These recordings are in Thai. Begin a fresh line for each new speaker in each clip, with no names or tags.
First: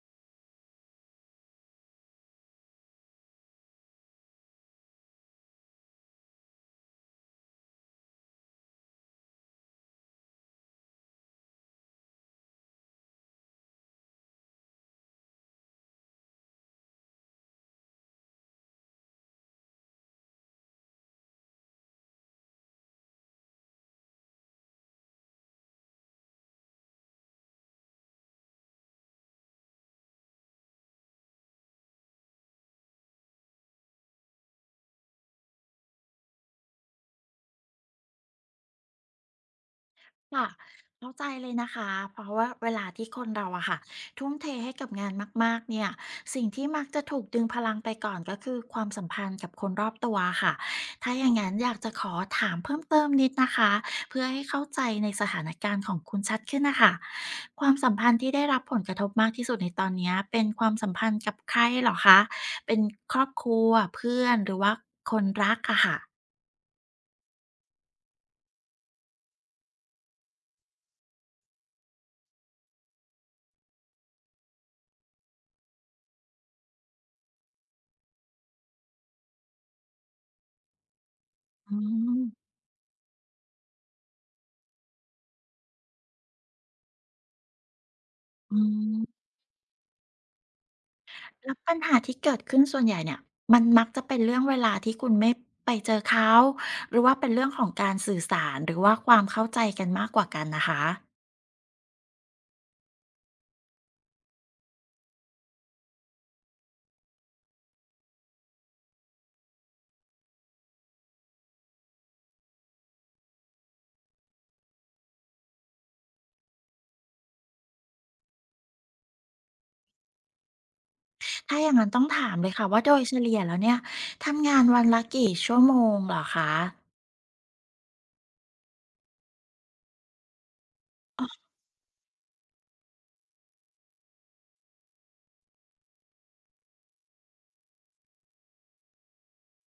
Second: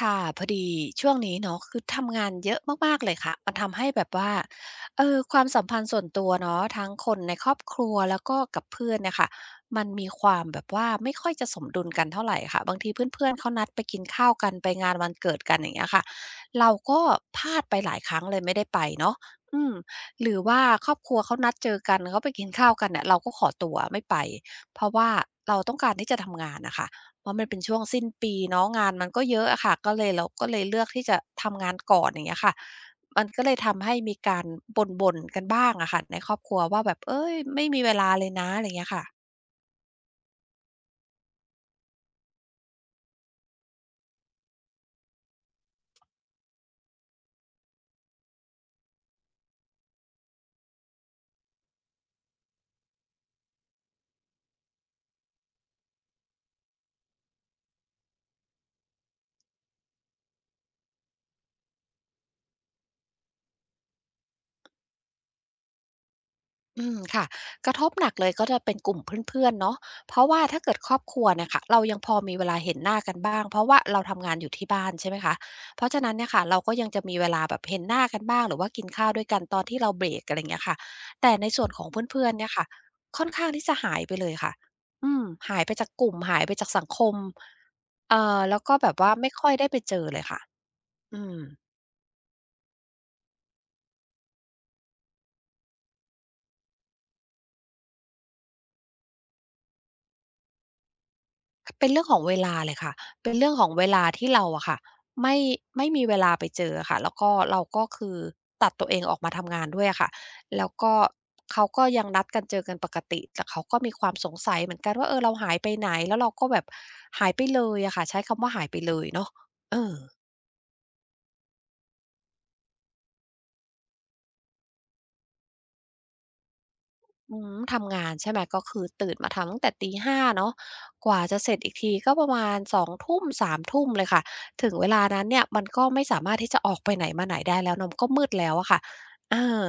ค่ะพอดีช่วงนี้เนาะคือทำงานเยอะมากๆเลยค่ะมันทำให้แบบว่าความสัมพันธ์ส่วนตัวเนาะทั้งคนในครอบครัวแล้วก็กับเพื่อนเนี่ยค่ะมันมีความแบบว่าไม่ค่อยจะสมดุลกันเท่าไหรค่ะบางทีเพื่อนๆเขานัดไปกินข้าวกันไปงานวันเกิดกันอย่างเงี้ยค่ะเราก็พลาดไปหลายครั้งเลยไม่ได้ไปเนาะอืมหรือว่าครอบครัวเขานัดเจอกันเขาไปกินข้าวกันเนี่ยเราก็ขอตัวไม่ไปเพราะว่าเราต้องการที่จะทำงานนะคะ เพราะมันเป็นช่วงสิ้นปีเนาะงานมันก็เยอะอะค่ะก็เลยเราก็เลยเลือกที่จะทำงานก่อนอย่างเงี้ยค่ะมันก็เลยทำให้มีการบ่นๆกันบ้างอะค่ะในครอบครัวว่าแบบเฮ้ยไม่มีเวลาเลยนะอะไรเงี้ยค่ะ
ค่ะเข้าใจเลยนะคะเพราะว่าเวลาที่คนเราอะค่ะทุ่มเทให้กับงานมากๆเนี่ยสิ่งที่มักจะถูกดึงพลังไปก่อนก็คือความสัมพันธ์กับคนรอบตัวค่ะถ้าอย่างนั้นอยากจะขอถามเพิ่มเติมนิดนะคะเพื่อให้เข้าใจในสถานการณ์ของคุณชัดขึ้นนะคะความสัมพันธ์ที่ได้รับผลกระทบมากที่สุดในตอนเนี้ยเป็นความสัมพันธ์กับใครเหรอคะเป็นครอบครัวเพื่อนหรือว่าคนรักอะค่ะ
อืมค่ะกระทบหนักเลยก็จะเป็นกลุ่มเพื่อนๆเนาะเพราะว่าถ้าเกิดครอบครัวเนี่ยค่ะเรายังพอมีเวลาเห็นหน้ากันบ้างเพราะว่าเราทำงานอยู่ที่บ้านใช่ไหมคะเพราะฉะนั้นเนี่ยค่ะเราก็ยังจะมีเวลาแบบเห็นหน้ากันบ้างหรือว่ากินข้าวด้วยกันตอนที่เราเบรกอะไรอย่างเงี้ยค่ะแต่ในส่วน
อื
ของ
ม
เพื่อนๆเนี่ยค่ะค่อนข้างที่จะหายไปเลยค่ะอืมหายไปจากกลุ่มหายไปจากสังคม
อื
แล้วก็แบบว่า
ม
ไม่ค่อยได้ไปเจอเลยค่ะอืม
แล้วปัญหาที่เกิดขึ้นส่วนใหญ่เนี่ยมันมักจะเป็นเรื่องเวลาที่คุณไม่ไปเจอเขาหรือว่าเป็นเรื่องของการสื่อสารหรือว่าความเข้าใจกันมากกว่ากันนะคะ
เป็นเรื่องของเวลาเลยค่ะเป็นเรื่องของเวลาที่เราอะค่ะไม่ไม่มีเวลาไปเจออะค่ะแล้วก็เราก็คือตัดตัวเองออกมาทำงานด้วยอะค่ะแล้วก็เขาก็ยังนัดกันเจอกันปกติแต่เขาก็มีความสงสัยเหมือนกันว่าเออเราหายไปไหนแล้วเราก็แบบหายไปเลยอะค่ะใช้คำว่าหายไปเลยเนาะเออ
ถ้าอย่างนั้นต้องถามเลยค่ะว่าโดยเฉลี่ยแล้วเนี่ยทำงานวันละกี่ชั่วโมงเหรอคะ
อืมทำงานใช่ไหมก็คือตื่นมาทำตั้งแต่ตีห้าเนาะกว่าจะเสร็จอีกทีก็ประมาณ2สามทุ่มเลยค่ะถึงเวลานั้นเนี่ยมันก็ไม่สามารถที่จะออกไปไหนมาไหนได้แล้วเนาะก็มืดแล้วอะค่ะเออ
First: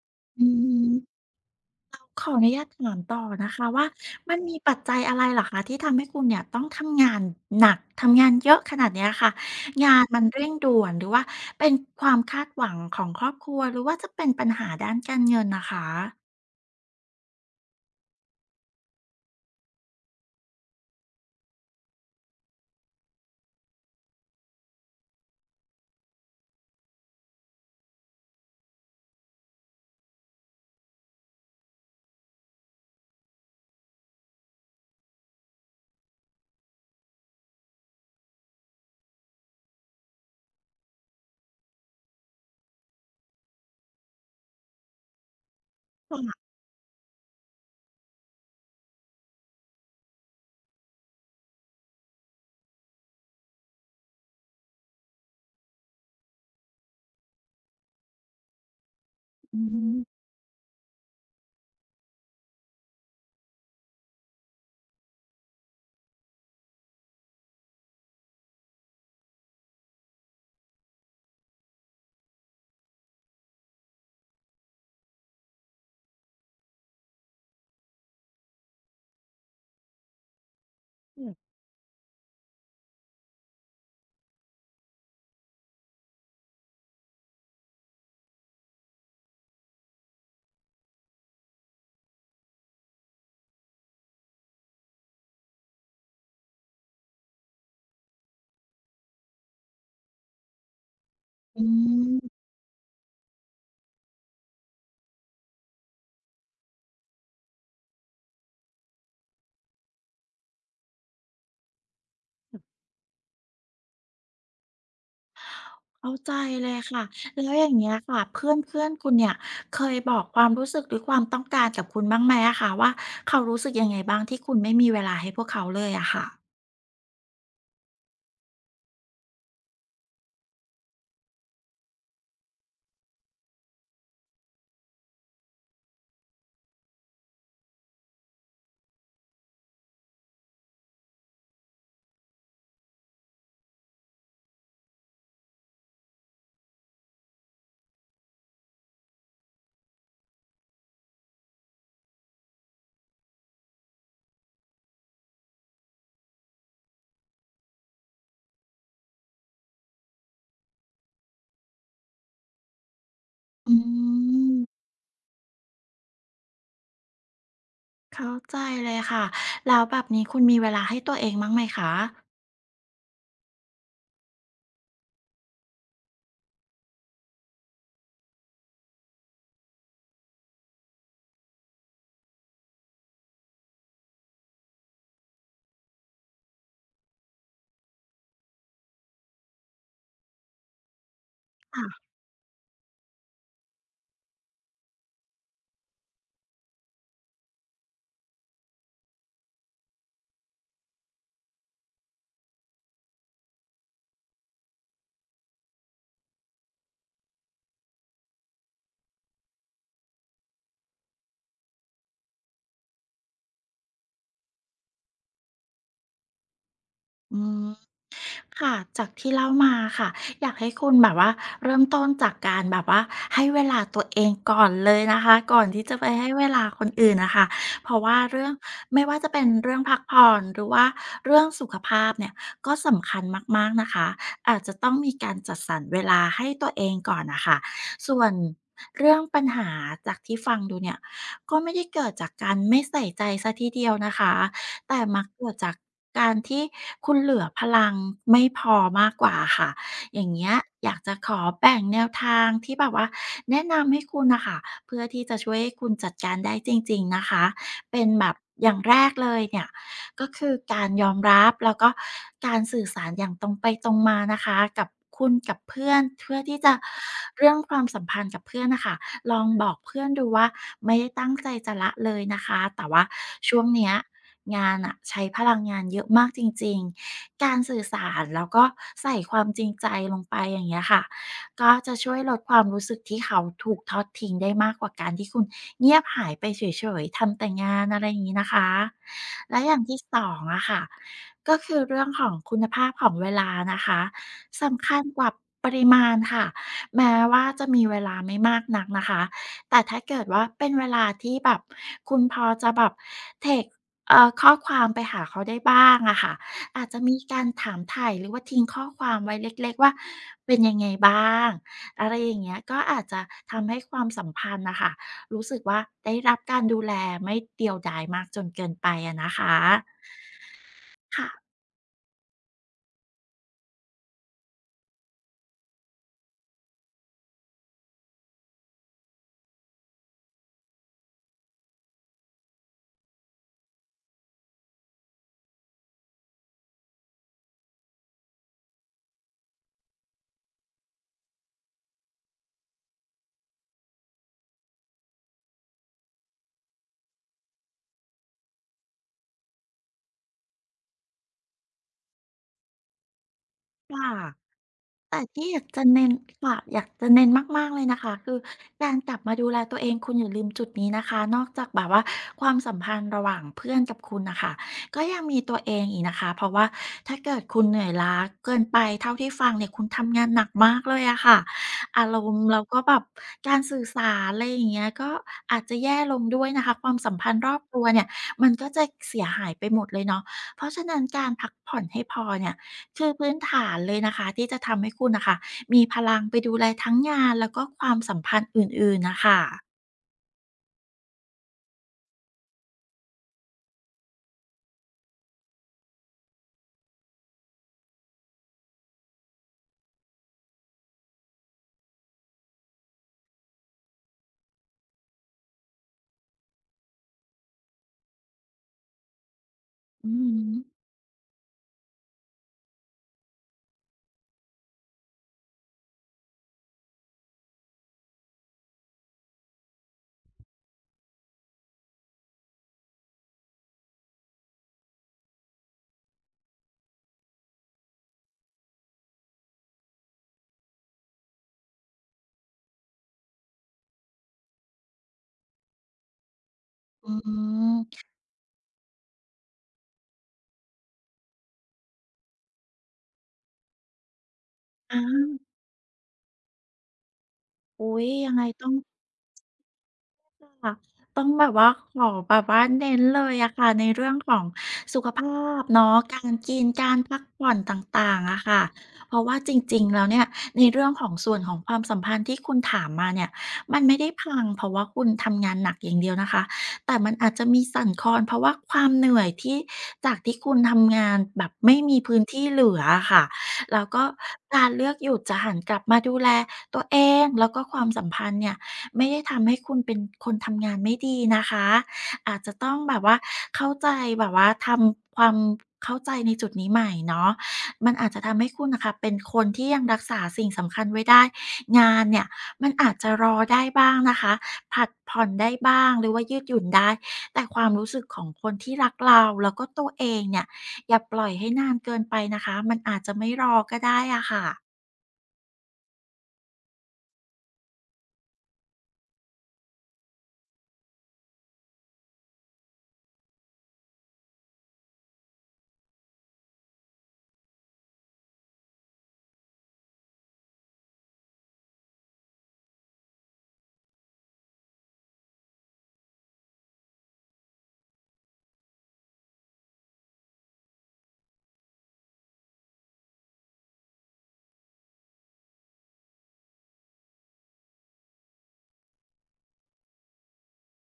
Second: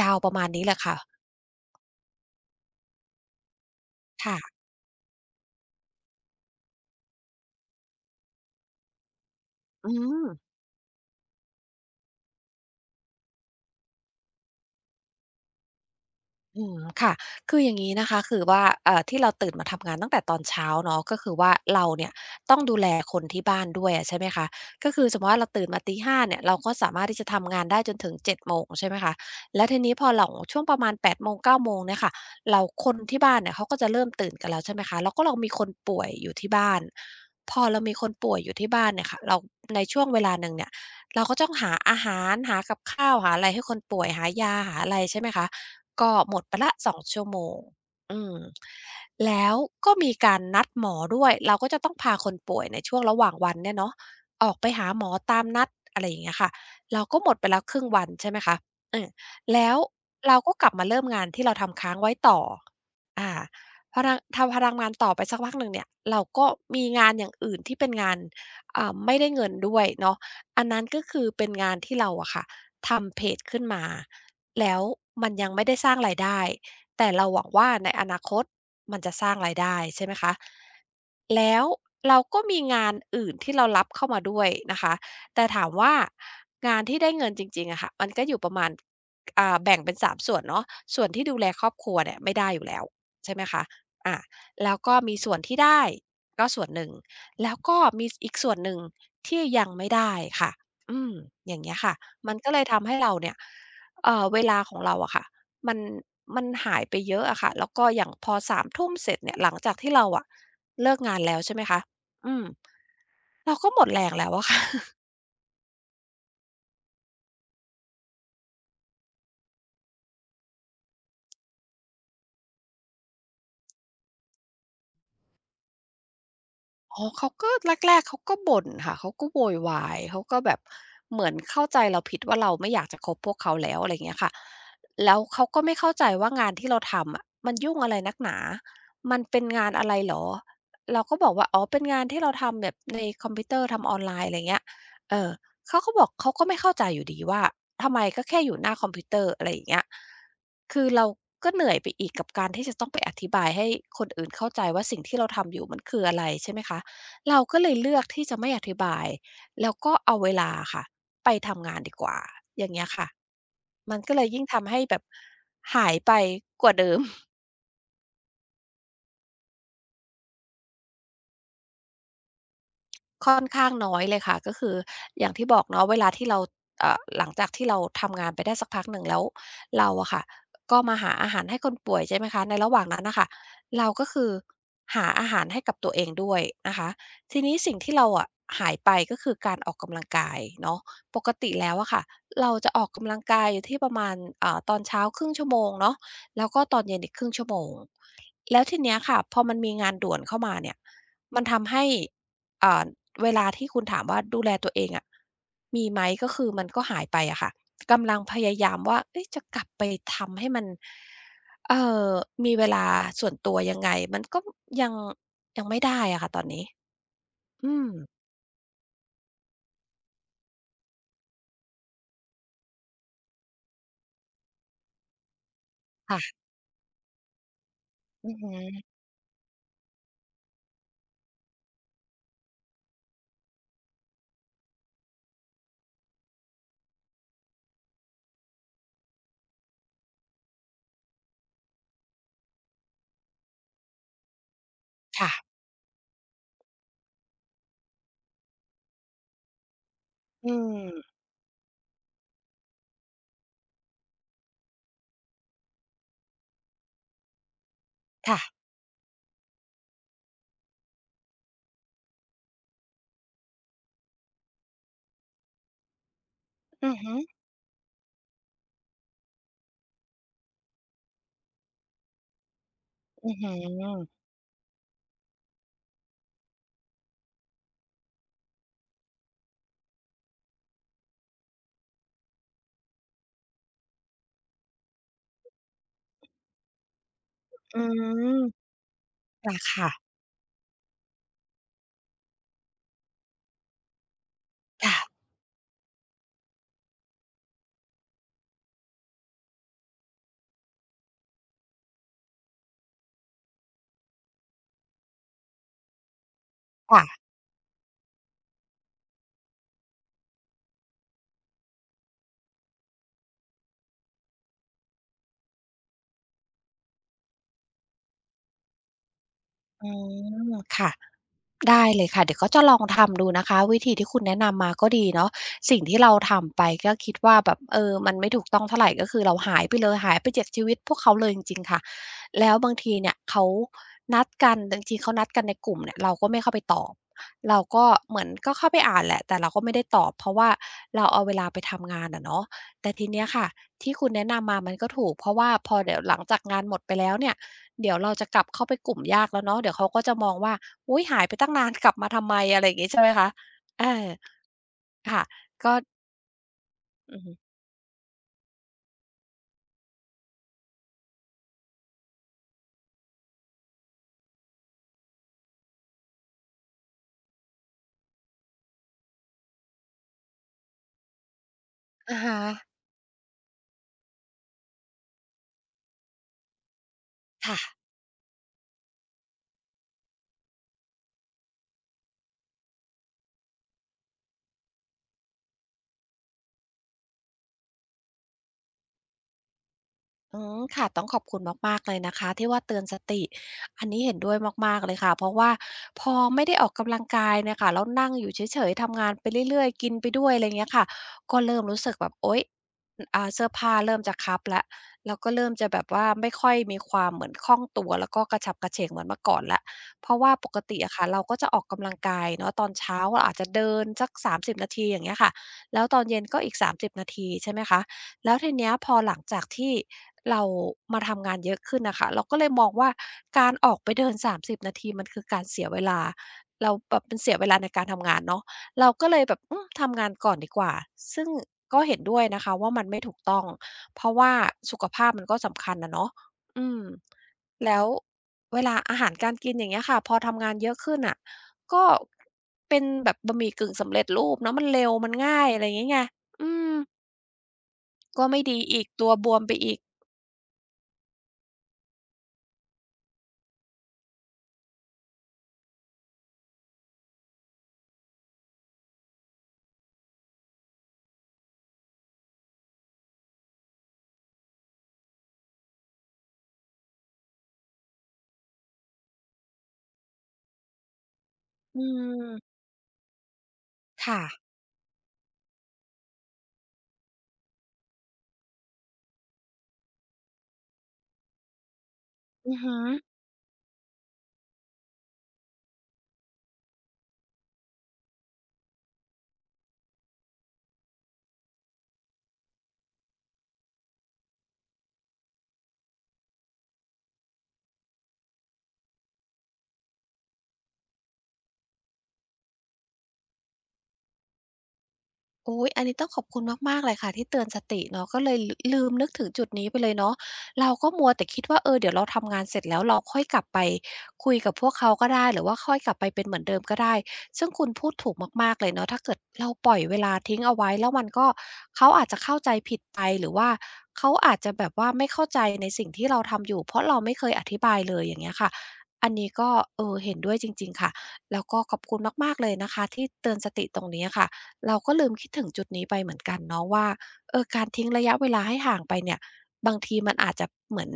ยาวประมา
อื
ณนี้แหละค่ะ
ม ขออนุญาตถามต่อนะคะว่ามันมี
ค่ะ
ปัจจัยอะไรเหรอคะที่ทำให้คุณเนี่ยต้องทำงานหนักทำงานเยอะขนาดเนี้ยค่ะ
อื
งานมันเร่ง
ม
ด่วนหรือว่าเป็นความคาดหวังของครอบครัวหรือว่าจะเป็นปัญหาด้านการเงินน่ะคะ
อืมค่ะคืออย่างนี้นะคะคือว่าที่เราตื่นมาทำงานตั้งแต่ตอนเช้าเนาะก็คือว่าเราเนี่ยต้องดูแลคนที่บ้านด้วยอะใช่ไหมคะก็คือสมมุติว่าเราตื่นมาตีห้าเนี่ยเราก็สามารถที่จะทำงานได้จนถึงเจ็ดโมงใช่ไหมคะแล้วทีนี้พอหลังช่วงประมาณแปดโมงเก้าโมงเนี่ยค่ะเราคนที่บ้านเนี่ยเขาก็จะเริ่มตื่นกันแล้วใช่ไหมคะแล้วก็เรามีคนป่วยอยู่ที่บ้านพอเรามีคนป่วยอยู่ที่บ้านเนี่ยค่ะเราในช่วงเวลาหนึ่งเนี่ยเราก็ต้องหาอาหารหากับข้าวหาอะไรให้คนป่วยหายาหาอะไรใช่ไหมคะ ก็หมดไปละสองชั่วโมงอืมแล้วก็มีการนัดหมอด้วยเราก็จะต้องพาคนป่วยในช่วงระหว่างวันเนี่ยเนาะออกไปหาหมอตามนัดอะไรอย่างเงี้ยค่ะเราก็หมดไปแล้วครึ่งวันใช่ไหมคะเออ
อื
แล้ว
ม
เราก็กลับมาเริ่มงานที่เราทำค้างไว้ต่ออาพอทำงานต่อไปสักพักหนึ่งเนี่ยเราก็มีงานอย่างอื่นที่เป็นงานไม่ได้เงินด้วยเนาะอันนั้นก็คือเป็นงานที่เราอะค่ะทำเพจขึ้นมา แล้วมันยังไม่ได้สร้างรายได้แต่เราหวังว่าในอนาคตมันจะสร้างรายได้ใช่ไหมคะแล้วเราก็มีงานอื่นที่เรารับเข้ามาด้วยนะคะแต่ถามว่างานที่ได้เงินจริงๆอะค่ะมันก็อยู่ประมาณแบ่งเป็น3ส่วนเนาะส่วนที่ดูแลครอบครัวเนี่ยไม่ได้อยู่แล้วใช่ไหมคะอาแล้วก็มีส่วนที่ได้ก็ส่วนหนึ่งแล้วก็มีสอีกส่วนหนึ่งที่ยังไม่ได้ค่ะอืมอย่า
อื
งเงี้ยค่ะมัน
ม
ก็เลยทำให้เราเนี่ย เวลาของเราอะค่ะมันมันหายไปเยอะอะค่ะแล้วก็อย่างพอสามทุ่มเสร็จเนี่ยหลังจากที่เราอะเลิกงานแล้วใช่ไหมคะอืมเราก็หมดแรงแล้วอะค่ะ
เข้าใจเลยค่ะแล้วอย่างเงี้ยค่ะเพื่อนๆคุณเนี่ยเคยบอกความรู้สึกหรือความต้องการกับคุณบ้างไหมอะคะว่าเขารู้สึกยังไงบ้างที่คุณไม่มีเวลาให้พวกเขาเลยอะค่ะ
อ๋อเขาก็แรกๆเขาก็บ่นค่ะเขาก็โวยวายเขาก็แบบเหมือนเข้าใจเราผิดว่าเราไม่อยากจะคบพวกเขาแล้วอะไรอย่างเงี้ยค่ะแล้วเขาก็ไม่เข้าใจว่างานที่เราทำอะมันยุ่งอะไรนักหนามันเป็นงานอะไรเหรอเราก็บอกว่าอ๋อเป็นงานที่เราทำแบบในคอมพิวเตอร์ทำออนไลน์อะไรอย่างเงี้ยเออเขาก็บอกเขาก็ไม่เข้าใจอยู่ดีว่าทำไมก็แค่อยู่หน้าคอมพิวเตอร์อะไรอย่างเงี้ยคือเราก็เหนื่อยไปอีกกับการที่จะต้องไปอธิบายให้คนอื่นเข้าใจว่าสิ่งที่เราทำอยู่มันคืออะไรใช่ไหมคะ เราก็เลยเลือกที่จะไม่อธิบายแล้วก็เอาเวลาค่ะไปทำงานดีกว่าอย่างเงี้ยค่ะ
อื
มันก็เลยยิ่ง
ม
ทำให้แบบหายไปกว่าเดิม
เข้าใจเลยค่ะ แล้วแบบนี้คุณมีเวลาให้ตัวเองบ้างไหมคะ
ค่อนข้างน้อยเลยค่ะก็คืออย่างที่บอกเนาะเวลาที่เราหลังจากที่เราทำงานไปได้สักพักหนึ่งแล้วเราอะค่ะก็มาหาอาหารให้คนป่วยใช่ไหมคะในระหว่างนั้นน่ะค่ะเราก็คือหาอาหารให้กับตัวเองด้วยนะคะทีนี้สิ่งที่เราอะหายไปก็คือการออกกำลังกายเนาะปกติแล้วอะค่ะเราจะออกกำลังกายอยู่ที่ประมาณตอนเช้าครึ่งชั่วโมงเนาะแล้วก็ตอนเย็นอีกครึ่งชั่วโมงแล้วทีเนี้ยค่ะพอมันมีงานด่วนเข้ามาเนี่ยมันทำให้อ่า เวลาที่คุณถามว่าดูแลตัวเองอะมีไหมก็คือมันก็หายไปอะค่ะกำลังพยายามว่าเอ๊ะจะกลับไปทำให้มันเอ่อมีเวลาส่วนตัวยังไงมันก็ยังไม่ได้อะค่ะตอนนี้
อืม
อืม
ค่ะจากที่เล่ามาค่ะอยากให้คุณแบบว่าเริ่มต้นจากการแบบว่าให้เวลาตัวเองก่อนเลยนะคะก่อนที่จะไปให้
ค่ะ
เวลาคนอื่นน่ะค่ะเพราะว่า
อือ
เรื่อ
ฮึ
งไม่ว่าจะเป็นเรื่องพักผ่อนหรือว่าเรื่องสุขภาพเนี่ยก็สำคัญมากๆนะคะอาจจะต้องมีการจัดสรรเวลาให้ตัวเองก่อนน่ะค่ะส่วนเรื่องปัญหาจากที่ฟังดูเนี่ยก็ไม่ได้เกิดจากการไม่ใส่ใจเสียทีเดียวนะคะ แต่มัก
ค่ะ
เกิดจากการที่คุณเหลือพลังไม่พอมากกว่าค่ะ อย่างเงี้
อื
ย
ม
อยากจะขอแบ่งแนวทางที่แบบว่าแนะนำให้คุณน่ะค่ะเพื่อที่จะช่วยให้คุณจัดการได้จริงๆนะคะเป็นแบบ
ค่ะ
อย่างแรกเลยเนี่ย ก็คือการยอมรับแล้วก็การสื่อสารอย่างตรงไปตรงมานะคะกับคุณกับเพื่อนเพื่อที่จะ
อือฮึ
เรื่องความสัมพันธ์กับเพื่อนน่ะค่ะลองบอกเพื่อนดูว่าไม่ได้ตั้งใจจะละเลยนะคะแต่ว่า
อือฮอ
ช่วงเนี้ยงานน่ะใช้พลังงานเยอะมากจริงๆการสื่อสารแล้วก็ใส่ความจริงใจลงไปอย่างเงี้ยค่ะ ก็จะช่วยลดความรู้สึกที่เขาถูกทอดทิ้งได้มากกว่าการที่คุณเงียบหายไปเฉยๆทำแต่งา
อื
นอะไรอย่างนี้
ม
นะคะและอย่าง
ค่ะ
ที่สองอะค่ะก็คือเรื่องของคุณภาพของเวลานะคะ
ๆ
สำคั
ค่ะ
ญกว่าปริมาณค่ะแม้ว่าจะมีเวลาไม่มากนักนะคะแต่ถ้าเกิดว่าเป็นเวลาที่แบบคุณพอจะแบบเทคข้อความไปหาเขาได้บ้างอะค่ะ อาจจะมี
ค่ะ
การถามไถ่หรือว่าทิ้งข้อความไว้เล็กๆว่าเป็นยังไงบ้างอะไรอย่างเงี้ยก็อาจจะทำให้ความสัมพันธ์น่ะค่ะรู้สึกว่าได้รับการดูแลไม่เดียวดายมากจนเกินไปอะนะคะ
อืมค่ะ
ค่ะ
ได้เลยค่ะเดี๋ยวก็จะลองทำดูนะคะวิธีที่คุณแนะนำมาก็ดีเนาะสิ่งที่เราทำไปก็คิดว่าแบบเออมันไม่ถูกต้องเท่าไรก็คือเราหายไปเลยหายไปจากชีวิตพวกเขาเลยจริงๆค่ะแล้วบางทีเนี่ยเขานัดกันบางทีเขานัดกันในกลุ่มเนี่ยเราก็ไม่เข้าไปตอบเราก็เหมือนก็เข้าไปอ่านแหละแต่เราก็ไม่ได้ตอบเพราะว่าเราเอาเวลาไปทำงานอะเนาะแต่ทีเนี้ยค่ะที่คุณแนะนำมามันก็ถูกเพราะว่าพอเดี๋ยวหลังจากงานหมดไปแล้วเนี่ย เดี๋ยวเราจะกลับเข้าไปกลุ่มยากแล้วเนาะเดี๋ยวเขาก็จะมองว่าอุ๊ยหายไปตั้งนาน กลับมาทำไมอะไรอย่างงี้ใช่ไหมคะเออ
ค่ะ แต่
ค่ะ
ที่อยาก
ก็
จะเน้นค่ะอยากจะ
อือ
เน้น
ฮึ
มากๆเลยนะคะคือการกลับมาดูแลตัวเองคุณอย่าลืมจุดนี้นะคะ นอกจากแบบว่าความสัมพันธ์ระหว่างเพื่อนกับคุณน่ะค่ะก็ยังมีตัวเองอีกนะคะเพราะว่าถ้าเกิดคุณเหนื่อยล้าเกินไปเท่าที่ฟังเนี่ยคุณทำงานหนักมากเลยอะค่ะอาร
อะ
ม
ฮะ
ณ์แล้วก็แบบการสื่อสารอะไรอย่างเงี้ยก็อาจจะแย่ลงด้วยนะคะ ความสัมพันธ์รอ
ค่ะ
บตัวเนี่ยมันก็จะเสียหายไปหมดเลยเนาะเพราะฉะนั้นการพักผ่อนให้พอเนี่ย คือพื้นฐานเลยนะคะที่จะทำให้คุณน่ะค่ะมีพลังไปดูแลทั้งงานแล้วก็ความสัมพันธ์อื่นๆน่ะค่ะ
อืมค่ะต้องขอบคุณมากๆเลยนะคะที่ว่าเตือนสติอันนี้เห็นด้วยมากๆเลยค่ะเพราะว่าพอไม่ได้ออกกำลังกายเนี่ยค่ะแล้วนั่งอยู่เฉยๆทำงานไปเรื่อยๆกินไปด้วยอะไรเงี้ยค่ะก็เริ่มรู้สึกแบบโอ๊ยเสื้อผ้าเริ่มจะคับละแล้วก็เริ่มจะแบบว่าไม่ค่อยมีความเหมือนคล่องตัวแล้วก็กระฉับกระเฉงเหมือนเมื่อก่อนละเพ
อือ
ราะว่าปกติ
ฮึ
อะค่ะเราก็จะออกกำลังกายเนาะตอนเช้าเราอาจจะเดินสักสามสิบนาทีอย่างเงี้ยค่ะแล้วตอนเย็นก็อีกสามสิบนาทีใช่ไหมคะ แล้วทีเนี้ยพอหลังจากที่เรามาทำงานเยอะขึ้นน่ะค่ะเราก็เลยมองว่าการออกไปเดิน30นาทีมันคือการเสียเวลาเราแบบมันเสียเวลาในการทำงานเนาะเราก็เลยแบบอืมทำงานก่อนดีกว่าซึ่งก็เห็นด้วยนะคะว่ามันไม่ถูกต้องเพราะว่าสุขภาพมันก็สำคัญอะเนาะอืม
อื
แล้ว
ม
เวลาอาหารการกินอย่างเงี้ยค่ะพอทำงานเยอะขึ้นน่ะก็เป็นแบบบะหมี่กึ่งสำเร็จรูปเนาะมันเร็วมัน
อา
ง่ายอะไรอย่างงี้ไงอืม
อุ๊ย
ก็
ยัง
ไม่
ไง
ดี
ต้อง
อีกตัวบวมไปอีก
ค่ะต้องแบบว่าขอแบบว่าเน้นเลยอะค่ะในเรื่องของสุขภาพเนาะการกินการพักผ่อนต่างๆอะค่ะเพราะว่าจริงๆแล้วเนี่ยในเรื่องของส่วนของความสัมพันธ์ที่คุณถามมาเนี่ยมันไม่ได้พังเพราะว่าคุณทำงานหนักอย่างเดียวนะคะแต่มันอาจจะมีสั่นคลอนเพราะว่าความเหนื่อยที่จากที่คุณทำงานแบบไม่
อื
มีพื้นที่
ม
เหลืออะค่ะแล้วก็
ค่ะ
การเลือกหยุดจะหันกลับมาดูแลตัวเองแล้วก็ความสัมพันธ์เนี่ย ไม่ได้ทำให้คุณเป็นคนทำงานไม่ดีนะคะอาจจะ
อือ
ต้อ
ฮึ
งแบบว่าเข้าใจแบบว่าทำความเข้าใจในจุดนี้ใหม่เนาะมันอาจจะทำให้คุณน่ะค่ะเป็นคนที่ยังรักษาสิ่งสำคัญไว้ได้งานเนี่ยมันอาจจะรอได้บ้างนะคะผลัดผ่อนได้บ้างหรือว่ายืดหยุ่นได้แต่ความรู้สึกของคนที่รักเราแล้วก็ตัวเองเนี่ยอย่าปล่อยให้นานเกินไปนะคะมันอาจจะไม่รอก็ได้อะค่ะ
อุ๊ยอันนี้ต้องขอบคุณมากๆเลยค่ะที่เตือนสติเนาะก็เลยลลืมนึกถึงจุดนี้ไปเลยเนาะเราก็มัวแต่คิดว่าเออเดี๋ยวเราทำงานเสร็จแล้วเราค่อยกลับไปคุยกับพวกเขาก็ได้หรือว่าค่อยกลับไปเป็นเหมือนเดิมก็ได้ซึ่งคุณพูดถูกมากๆเลยเนาะถ้าเกิดเราปล่อยเวลาทิ้งเอาไว้แล้วมันก็เขาอาจจะเข้าใจผิดไปหรือว่าเขาอาจจะแบบว่าไม่เข้าใจในสิ่งที่เราทำอยู่เพราะเราไม่เคยอธิบายเลยอย่างเงี้ยค่ะอันนี้ก็เออเห็นด้วยจริงๆค่ะแล้วก็ขอบคุณมากๆเลยนะคะที่เตือนสติตรงนี้อะค่ะ เราก็ลืมคิดถึงจุดนี้ไปเหมือนกันเนาะว่าเออการทิ้งระยะเวลาให้ห่างไปเนี่ยบางทีมันอาจจะเหมือน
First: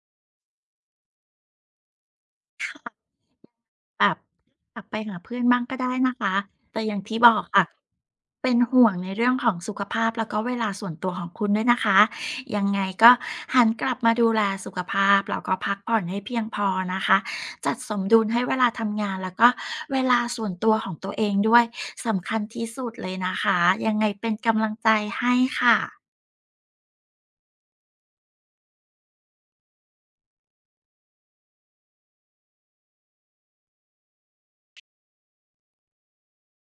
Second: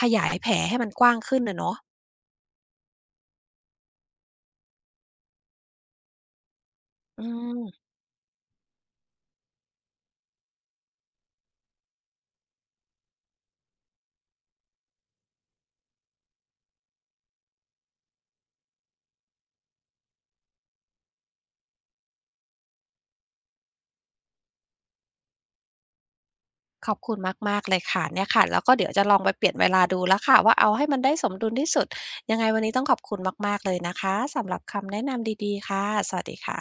ขยายแผลให้มันกว้างขึ้นอะเนาะ
แบบกลับไปหาเพื่อนบ้างก็ได้นะคะแต่อย่างที่
อื
บอก
ม
ค่ะ เป็นห่วงในเรื่องของสุขภาพแล้วก็เวลาส่วนตัวของคุณด้วยนะคะยังไงก็หันกลับมาดูแลสุขภาพแล้วก็พักผ่อนให้เพียงพอนะคะจัดสมดุลให้เวลาทำงานแล้วก็เวลาส่วนตัวของตัวเองด้วยสำคัญที่สุดเลยนะคะยังไงเป็นกำลังใจให้ค่ะ
ขอบคุณมากๆเลยค่ะเนี่ยค่ะแล้วก็เดี๋ยวจะลองไปเปลี่ยนเวลาดูแล้วค่ะว่าเอาให้มันได้สมดุลที่สุดยังไงวันนี้ต้องขอบคุณมากๆเลยนะคะสำหรับคำแนะนำดีๆค่ะสวัสดีค่ะ